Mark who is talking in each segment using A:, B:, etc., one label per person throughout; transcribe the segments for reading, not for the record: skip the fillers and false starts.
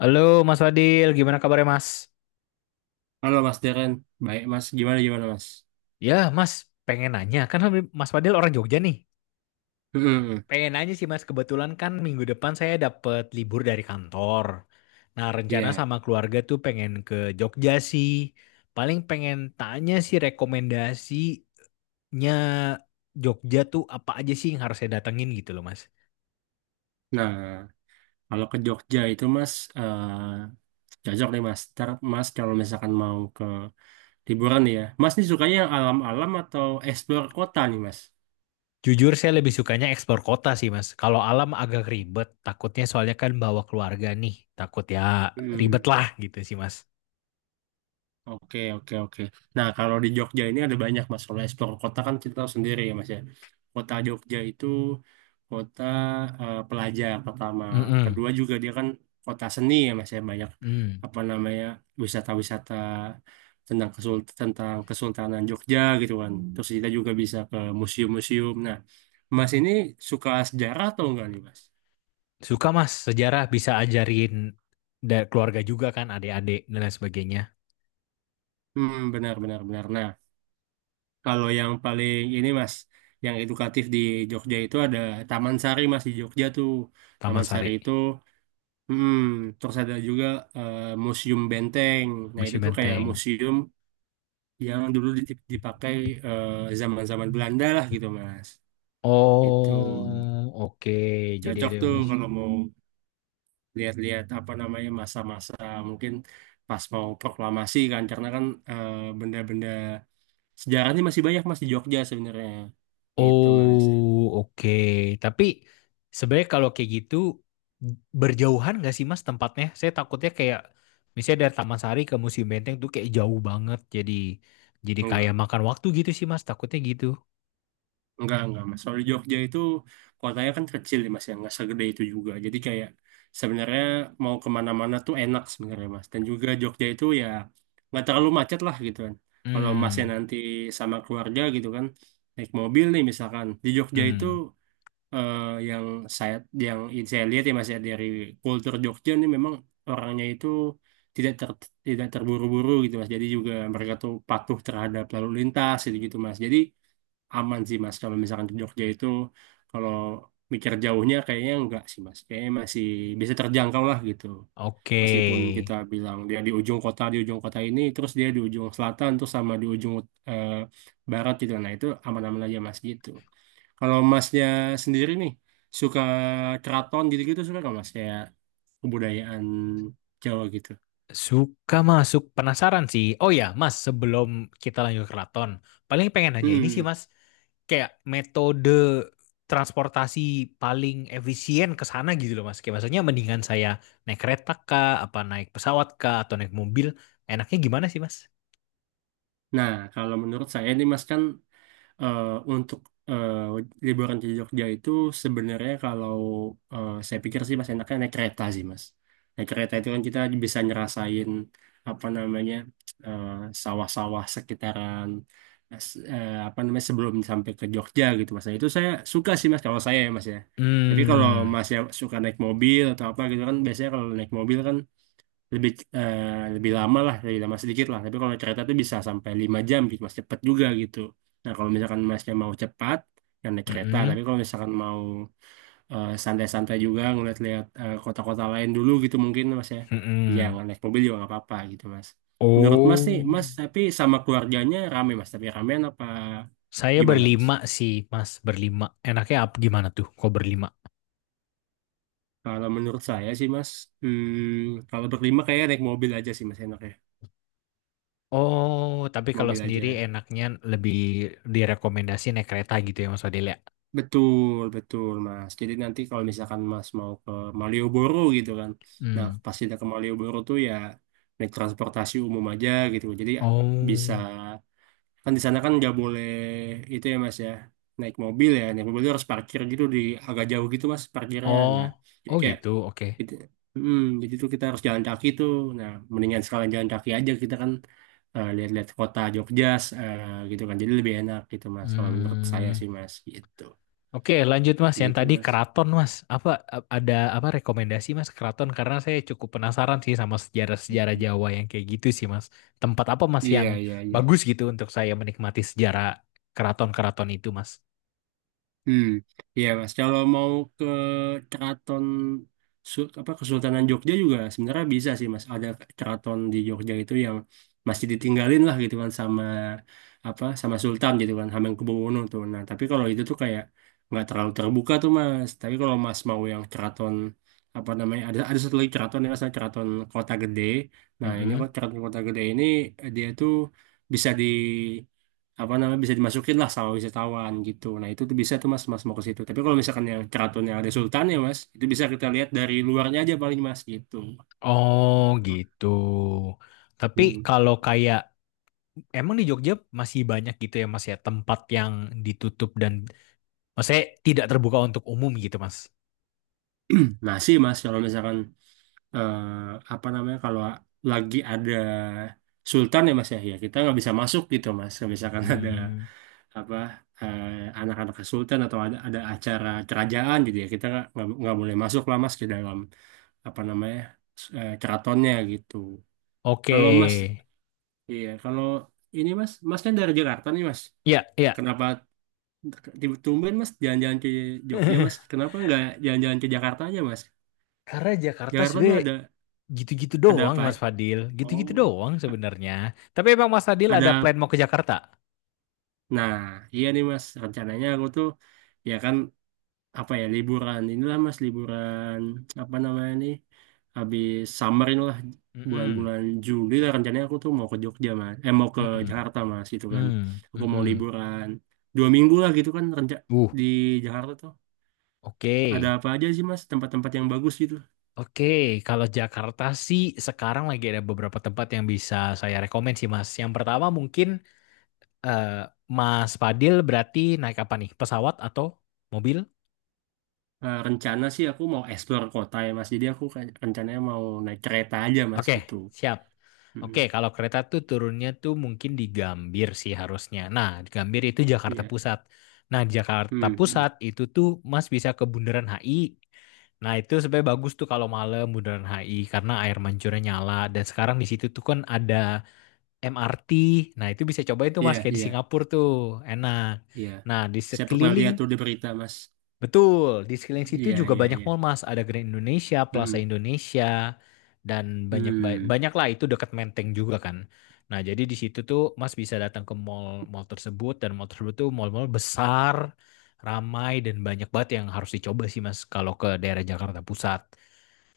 A: Halo Mas Fadil, gimana kabarnya Mas?
B: Halo Mas Deren, baik Mas, gimana gimana Mas?
A: Ya Mas, pengen nanya, kan Mas Fadil orang Jogja nih.
B: Hmm,
A: Pengen nanya sih Mas, kebetulan kan minggu depan saya dapat libur dari kantor. Nah, rencana
B: iya.
A: sama keluarga tuh pengen ke Jogja sih. Paling pengen tanya sih rekomendasinya Jogja tuh apa aja sih yang harus saya datengin gitu loh Mas.
B: Nah, kalau ke Jogja itu Mas, eh cocok nih Mas. Ntar Mas kalau misalkan mau ke liburan nih ya, Mas nih sukanya yang alam-alam atau explore kota nih Mas?
A: Jujur saya lebih sukanya eksplor kota sih Mas. Kalau alam agak ribet, takutnya soalnya kan bawa keluarga nih. Takut ya ribet
B: Hmm.
A: lah gitu sih Mas.
B: Oke, oke, oke. Nah, kalau di Jogja ini ada banyak Mas. Kalau explore kota kan kita tahu sendiri ya Mas ya. Kota Jogja itu kota pelajar pertama.
A: Mm-mm.
B: Kedua juga dia kan kota seni ya Mas ya. Banyak
A: Hmm,
B: apa namanya wisata-wisata tentang kesul tentang Kesultanan Jogja gitu kan. Terus kita juga bisa ke museum-museum. Nah, Mas ini suka sejarah atau enggak nih Mas?
A: suka Mas, sejarah bisa ajarin dari keluarga juga kan, adik-adik dan lain sebagainya.
B: Hmm, benar, benar, benar. Nah, kalau yang paling ini Mas, yang edukatif di Jogja itu ada Taman Sari Mas di Jogja tuh.
A: Taman
B: Taman Sari
A: Sari,
B: itu, hmm, terus ada juga eh, Museum Benteng. Nah itu
A: Museum
B: tuh kayak
A: Menteng.
B: museum yang dulu dipakai zaman-zaman Belanda lah gitu Mas. Itu
A: Oh, oke. Jadi
B: cocok
A: ada
B: tuh
A: museum.
B: kalau mau lihat-lihat apa namanya masa-masa mungkin pas mau proklamasi kan, karena kan eh, benda-benda sejarahnya masih banyak Mas di Jogja sebenarnya. Gitu Mas.
A: Oh, oke. Tapi sebenarnya kalau kayak gitu berjauhan nggak sih Mas tempatnya? Saya takutnya kayak misalnya dari Taman Sari ke Museum Menteng tuh kayak jauh banget. Jadi kayak
B: Enggak.
A: makan waktu gitu sih Mas. Takutnya gitu.
B: Enggak, Mas. Soalnya Jogja itu kotanya kan kecil ya, Mas, ya. Enggak segede itu juga. Jadi kayak sebenarnya mau kemana-mana tuh enak sebenarnya, Mas. Dan juga Jogja itu ya nggak terlalu macet lah gitu kan. Kalau Masnya
A: Hmm,
B: nanti sama keluarga gitu kan, naik mobil nih misalkan. Di Jogja itu
A: hmm,
B: eh, yang saya yang saya lihat ya, Mas, ya, dari kultur Jogja nih memang orangnya itu tidak ter, tidak terburu-buru gitu, Mas. Jadi juga mereka tuh patuh terhadap lalu lintas gitu-gitu, Mas. Jadi aman sih mas kalau misalkan ke Jogja itu, kalau mikir jauhnya kayaknya enggak sih mas, kayaknya masih bisa terjangkau lah gitu.
A: oke.
B: Meskipun kita bilang dia di ujung kota, di ujung kota ini, terus dia di ujung selatan, terus sama di ujung eh, barat gitu, nah itu aman-aman aja mas gitu. Kalau masnya sendiri nih suka keraton gitu-gitu, suka nggak mas kayak kebudayaan Jawa gitu?
A: Suka masuk penasaran sih. Oh ya, Mas, sebelum kita lanjut ke keraton, paling pengen nanya ini sih,
B: Hmm.
A: Mas. Kayak metode transportasi paling efisien ke sana gitu loh, Mas. Kayak maksudnya mendingan saya naik kereta kah, apa naik pesawat kah, atau naik mobil. Enaknya gimana sih, Mas?
B: Nah, kalau menurut saya nih Mas kan eh, untuk eh, liburan di Jogja itu sebenarnya kalau saya pikir sih mas enaknya naik kereta sih mas. Naik kereta itu kan kita bisa ngerasain apa namanya eh, sawah-sawah sekitaran apa namanya sebelum sampai ke Jogja gitu mas. Nah, itu saya suka sih mas kalau saya ya mas ya. Tapi kalau
A: Hmm,
B: mas ya suka naik mobil atau apa gitu kan, biasanya kalau naik mobil kan lebih eh, lebih lama lah, lebih lama sedikit lah. Tapi kalau kereta itu bisa sampai 5 jam gitu mas, cepet juga gitu. Nah kalau misalkan masnya mau cepat, yang naik kereta.
A: mm-mm,
B: Tapi kalau misalkan mau santai-santai juga, ngeliat-liat kota-kota lain dulu gitu mungkin mas ya, ya
A: mm-mm.
B: nggak naik mobil juga nggak apa-apa gitu mas. Menurut mas nih
A: Oh,
B: mas, tapi sama keluarganya rame mas, tapi ramean apa
A: saya
B: gimana mas?
A: berlima sih, Mas. Berlima. Enaknya apa gimana tuh? Kok berlima?
B: Kalau menurut saya sih mas, kalau berlima kayak naik mobil aja sih mas enaknya.
A: Oh, tapi kalau
B: Mobil
A: sendiri
B: aja.
A: enaknya lebih direkomendasi naik kereta gitu ya Mas Fadil ya?
B: Betul, betul, Mas. Jadi nanti kalau misalkan Mas mau ke Malioboro gitu kan. Nah,
A: Hmm.
B: pas kita ke Malioboro tuh ya naik transportasi umum aja gitu. Jadi bisa,
A: Oh,
B: kan di sana kan nggak boleh itu ya Mas ya, naik mobil ya. Naik mobil tuh harus parkir gitu di agak jauh gitu Mas parkirnya. Nah,
A: oh,
B: jadi
A: oh
B: kayak
A: gitu. Oke.
B: gitu. Jadi tuh kita harus jalan kaki tuh. Nah, mendingan sekalian jalan kaki aja kita kan, lihat-lihat kota Jogja eh, gitu kan. Jadi lebih enak gitu Mas kalau menurut saya
A: Hmm.
B: sih Mas gitu.
A: Oke, lanjut Mas. Yang
B: Gitu,
A: tadi
B: Mas.
A: keraton Mas. Apa ada apa rekomendasi Mas keraton? Karena saya cukup penasaran sih sama sejarah-sejarah Jawa yang kayak gitu sih Mas. Tempat apa Mas yang
B: Iya, iya, iya.
A: bagus gitu untuk saya menikmati sejarah keraton-keraton itu Mas?
B: Hmm. Iya, Mas. Kalau mau ke keraton apa Kesultanan Jogja juga sebenarnya bisa sih, Mas. Ada keraton di Jogja itu yang masih ditinggalin lah gitu kan sama apa sama Sultan gitu kan, Hamengkubuwono tuh. Nah, tapi kalau itu tuh kayak nggak terlalu terbuka tuh, Mas. Tapi kalau Mas mau yang keraton apa namanya, ada satu lagi keraton yang namanya keraton Kota Gede. Nah, ini
A: Mm-mm.
B: kok keraton Kota Gede ini dia tuh bisa di apa namanya bisa dimasukin lah sama wisatawan gitu. Nah itu tuh bisa tuh mas, mas mau ke situ. Tapi kalau misalkan yang keraton yang ada sultan ya mas, itu bisa kita lihat dari luarnya aja paling mas gitu.
A: Oh gitu. Tapi
B: Hmm.
A: kalau kayak, emang di Jogja masih banyak gitu ya Mas ya tempat yang ditutup dan maksudnya tidak terbuka untuk umum gitu Mas?
B: Nah sih mas kalau misalkan eh, apa namanya, kalau lagi ada sultan ya mas ya, ya kita nggak bisa masuk gitu mas. Kalau misalkan ada
A: Hmm,
B: apa eh, anak-anak sultan atau ada acara kerajaan gitu ya, kita nggak boleh masuk lah mas ke dalam apa namanya keratonnya gitu.
A: oke.
B: Kalau Mas Iya, kalau ini Mas, Mas kan dari Jakarta nih Mas.
A: Ya, ya.
B: Kenapa tumben Mas jalan-jalan ke Jogja Mas? Kenapa nggak jalan-jalan ke Jakarta aja Mas?
A: Karena Jakarta
B: Jakarta tuh
A: sebenarnya
B: ada
A: gitu-gitu
B: ada
A: doang
B: apa?
A: Mas Fadil, gitu-gitu
B: Oh,
A: doang
B: a-
A: sebenarnya. Tapi emang Mas Fadil ada plan
B: ada.
A: mau ke Jakarta?
B: Nah, iya nih Mas. Rencananya aku tuh ya kan apa ya, liburan inilah mas, liburan apa namanya nih, habis summer inilah,
A: Mm-mm.
B: bulan-bulan Juli lah rencananya. Aku tuh mau ke Jogja mas eh mau ke
A: Mm-mm.
B: Jakarta mas gitu kan.
A: Mm,
B: Aku mau
A: mm-mm.
B: liburan 2 minggu lah gitu kan,
A: Uh,
B: di Jakarta tuh
A: oke.
B: ada apa aja sih mas, tempat-tempat yang bagus gitu?
A: Oke, kalau Jakarta sih sekarang lagi ada beberapa tempat yang bisa saya rekomen sih Mas. Yang pertama mungkin, eh, Mas Fadil berarti naik apa nih? Pesawat atau mobil?
B: Rencana sih aku mau explore kota ya mas, jadi aku kayak rencananya mau naik kereta aja mas
A: Oke,
B: gitu.
A: siap. Oke,
B: Mm-mm.
A: kalau kereta tuh turunnya tuh mungkin di Gambir sih harusnya. Nah, di Gambir itu Jakarta
B: Iya.
A: Pusat. Nah, di Jakarta
B: Hmm, hmm.
A: Pusat itu tuh Mas bisa ke Bundaran HI. Nah, itu sebenarnya bagus tuh kalau malam Bundaran HI karena air mancurnya nyala dan sekarang di situ tuh kan ada MRT. Nah, itu bisa cobain tuh
B: Iya,
A: Mas kayak di
B: iya,
A: Singapura tuh. Enak.
B: iya,
A: Nah, di
B: saya pernah
A: sekeliling
B: lihat tuh di berita mas.
A: Betul, di sekeliling situ
B: Iya,
A: juga
B: iya,
A: banyak
B: iya.
A: mall Mas, ada Grand Indonesia, Plaza Indonesia, dan banyak
B: Hmm,
A: banyak lah itu dekat Menteng juga kan. Nah, jadi di situ tuh Mas bisa datang ke mall-mall tersebut dan mall tersebut tuh mall-mall besar, ramai dan banyak banget yang harus dicoba sih Mas kalau ke daerah Jakarta Pusat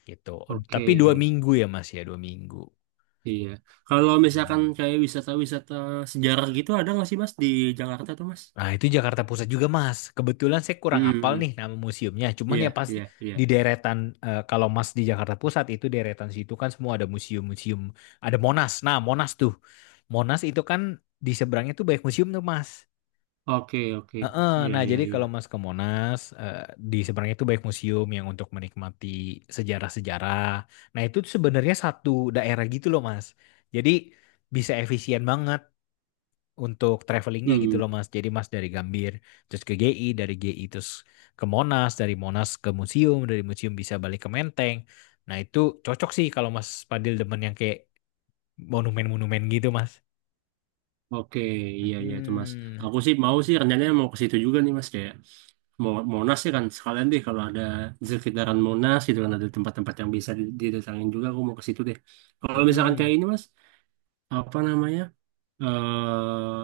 A: gitu.
B: oke,
A: Tapi 2 minggu ya Mas ya, 2 minggu.
B: iya. Kalau misalkan
A: Hmm.
B: kayak wisata-wisata sejarah gitu ada nggak sih Mas di Jakarta tuh Mas?
A: Nah, itu Jakarta Pusat juga, Mas. Kebetulan saya kurang apal
B: Hmm,
A: nih nama museumnya. Cuman
B: iya,
A: ya pas
B: iya, iya.
A: di deretan, eh, kalau Mas di Jakarta Pusat itu deretan situ kan semua ada museum-museum. Ada Monas. Nah, Monas tuh. Monas itu kan di seberangnya tuh banyak museum tuh, Mas.
B: Oke, oke
A: Heeh.
B: Mas, iya,
A: Nah,
B: iya,
A: jadi
B: iya.
A: kalau Mas ke Monas, eh, di seberangnya tuh banyak museum yang untuk menikmati sejarah-sejarah. Nah, itu tuh sebenarnya satu daerah gitu loh, Mas. Jadi bisa efisien banget untuk travelingnya gitu
B: Hmm,
A: loh Mas. Jadi Mas dari Gambir terus ke GI, dari GI terus ke Monas, dari Monas ke museum, dari museum bisa balik ke Menteng. Nah, itu cocok sih kalau Mas Padil demen yang kayak monumen-monumen gitu Mas.
B: oke, iya, iya itu Mas.
A: Mm-mm.
B: Aku sih mau sih rencananya mau ke situ juga nih Mas, kayak mau Monas ya kan, sekalian deh kalau ada di sekitaran Monas gitu kan ada tempat-tempat yang bisa didatangin, juga aku mau ke situ deh. Kalau misalkan kayak
A: Mm-mm.
B: ini Mas, apa namanya, eh,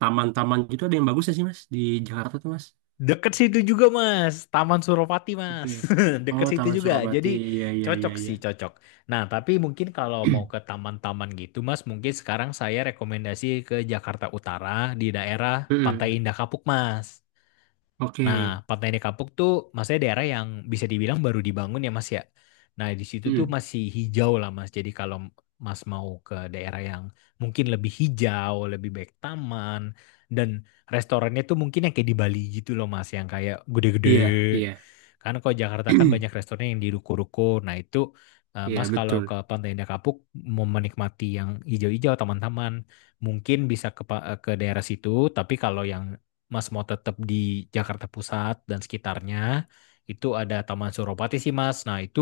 B: taman-taman gitu, ada yang bagus ya sih Mas di Jakarta tuh Mas?
A: Deket situ juga Mas, Taman Suropati Mas.
B: Oke.
A: Deket
B: Oh,
A: situ
B: Taman
A: juga.
B: Surabati.
A: Jadi
B: Iya, iya, iya,
A: cocok
B: iya.
A: sih, cocok. Nah, tapi mungkin kalau mau ke taman-taman gitu Mas, mungkin sekarang saya rekomendasi ke Jakarta Utara di daerah Pantai
B: Mm-mm.
A: Indah Kapuk Mas.
B: Oke.
A: Nah, Pantai Kapuk tuh maksudnya daerah yang bisa dibilang baru dibangun ya Mas ya. Nah, di situ tuh
B: Mm.
A: masih hijau lah Mas. Jadi kalau Mas mau ke daerah yang mungkin lebih hijau, lebih baik taman dan restorannya tuh mungkin yang kayak di Bali gitu loh Mas, yang kayak gede-gede.
B: Iya, iya.
A: Karena kalau Jakarta kan banyak restoran yang di ruko-ruko. Nah, itu, eh,
B: Iya,
A: Mas kalau ke
B: betul.
A: Pantai Indah Kapuk mau menikmati yang hijau-hijau, taman-taman, mungkin bisa ke ke daerah situ, tapi kalau yang Mas mau tetap di Jakarta Pusat dan sekitarnya, itu ada Taman Suropati sih Mas. Nah, itu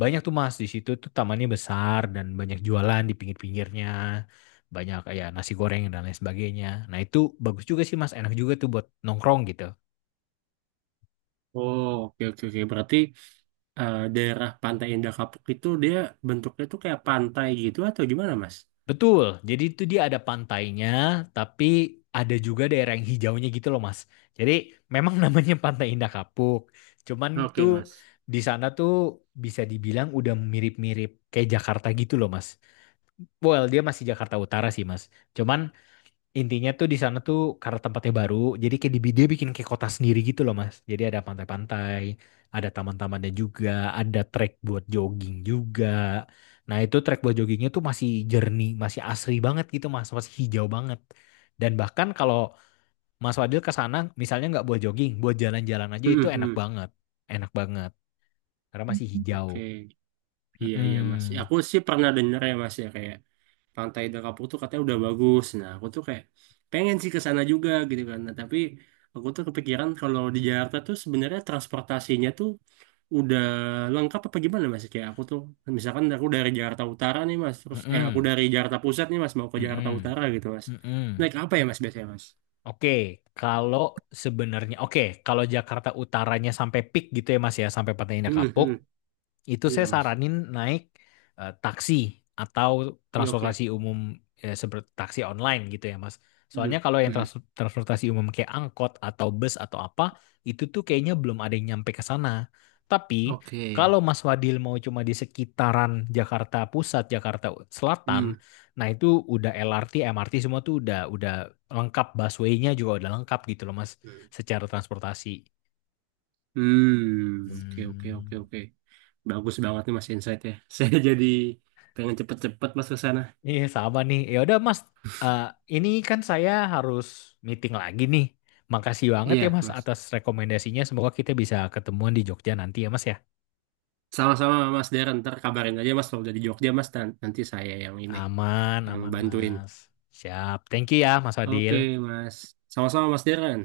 A: banyak tuh Mas di situ tuh tamannya besar dan banyak jualan di pinggir-pinggirnya, banyak ya nasi goreng dan lain sebagainya. Nah, itu bagus juga sih Mas, enak juga tuh buat nongkrong gitu.
B: Oh, oke, oke, oke. Berarti daerah Pantai Indah Kapuk itu dia bentuknya tuh kayak pantai gitu atau gimana, Mas?
A: Betul, jadi itu dia ada pantainya, tapi ada juga daerah yang hijaunya gitu loh Mas. Jadi memang namanya Pantai Indah Kapuk, cuman
B: Oke,
A: tuh
B: Mas.
A: di sana tuh bisa dibilang udah mirip-mirip kayak Jakarta gitu loh Mas. Well, dia masih Jakarta Utara sih Mas. Cuman intinya tuh di sana tuh karena tempatnya baru, jadi kayak di dia bikin kayak kota sendiri gitu loh Mas. Jadi ada pantai-pantai, ada taman-tamannya juga, ada trek buat jogging juga. Nah, itu trek buat joggingnya tuh masih jernih, masih asri banget gitu Mas, masih hijau banget. Dan bahkan kalau Mas Wadil ke sana, misalnya nggak buat jogging, buat jalan-jalan aja itu
B: Mm-mm.
A: enak banget karena masih hijau.
B: Oke. Iya, iya mas. Ya,
A: Mm-mm.
B: aku sih pernah denger ya mas ya, kayak pantai Dakapu tuh katanya udah bagus. Nah aku tuh kayak pengen sih ke sana juga gitu kan. Nah, tapi aku tuh kepikiran kalau di Jakarta tuh sebenarnya transportasinya tuh udah lengkap apa gimana mas? Kayak aku tuh misalkan aku dari Jakarta Utara nih mas. Terus aku
A: Mm-mm.
B: dari Jakarta Pusat nih mas mau ke Jakarta
A: Mm-mm.
B: Utara gitu mas.
A: Mm-mm.
B: Naik apa ya mas biasanya mas?
A: Oke, kalau sebenarnya, oke, kalau Jakarta utaranya sampai peak gitu ya Mas ya, sampai pantainya
B: Hmm,
A: kapuk,
B: hmm.
A: itu
B: Iya
A: saya
B: mas.
A: saranin naik, taksi atau
B: Iya, oke.
A: transportasi umum, seperti taksi online gitu ya Mas.
B: Hmm,
A: Soalnya kalau yang
B: hmm.
A: transportasi umum kayak angkot atau bus atau apa itu tuh kayaknya belum ada yang nyampe ke sana. Tapi
B: Oke.
A: kalau Mas Wadil mau cuma di sekitaran Jakarta Pusat, Jakarta Selatan,
B: Hmm.
A: nah itu udah LRT, MRT semua tuh udah lengkap busway-nya juga udah lengkap gitu loh Mas secara transportasi.
B: Hmm, oke, oke,
A: Hmm.
B: oke, oke. Bagus banget nih Mas insight-nya. Saya jadi pengen cepet-cepet Mas ke sana.
A: Iya sama nih. Ya udah Mas, eh, ini kan saya harus meeting lagi nih. Makasih banget ya
B: Iya,
A: Mas
B: Mas.
A: atas rekomendasinya. Semoga kita bisa ketemuan di Jogja nanti ya Mas ya.
B: Sama-sama Mas Darren, ntar kabarin aja Mas kalau udah di Jogja Mas, nanti saya yang ini
A: Aman,
B: yang
A: aman
B: bantuin.
A: Mas. Siap. Thank you ya Mas
B: Oke,
A: Adil.
B: Mas. Sama-sama Mas Darren.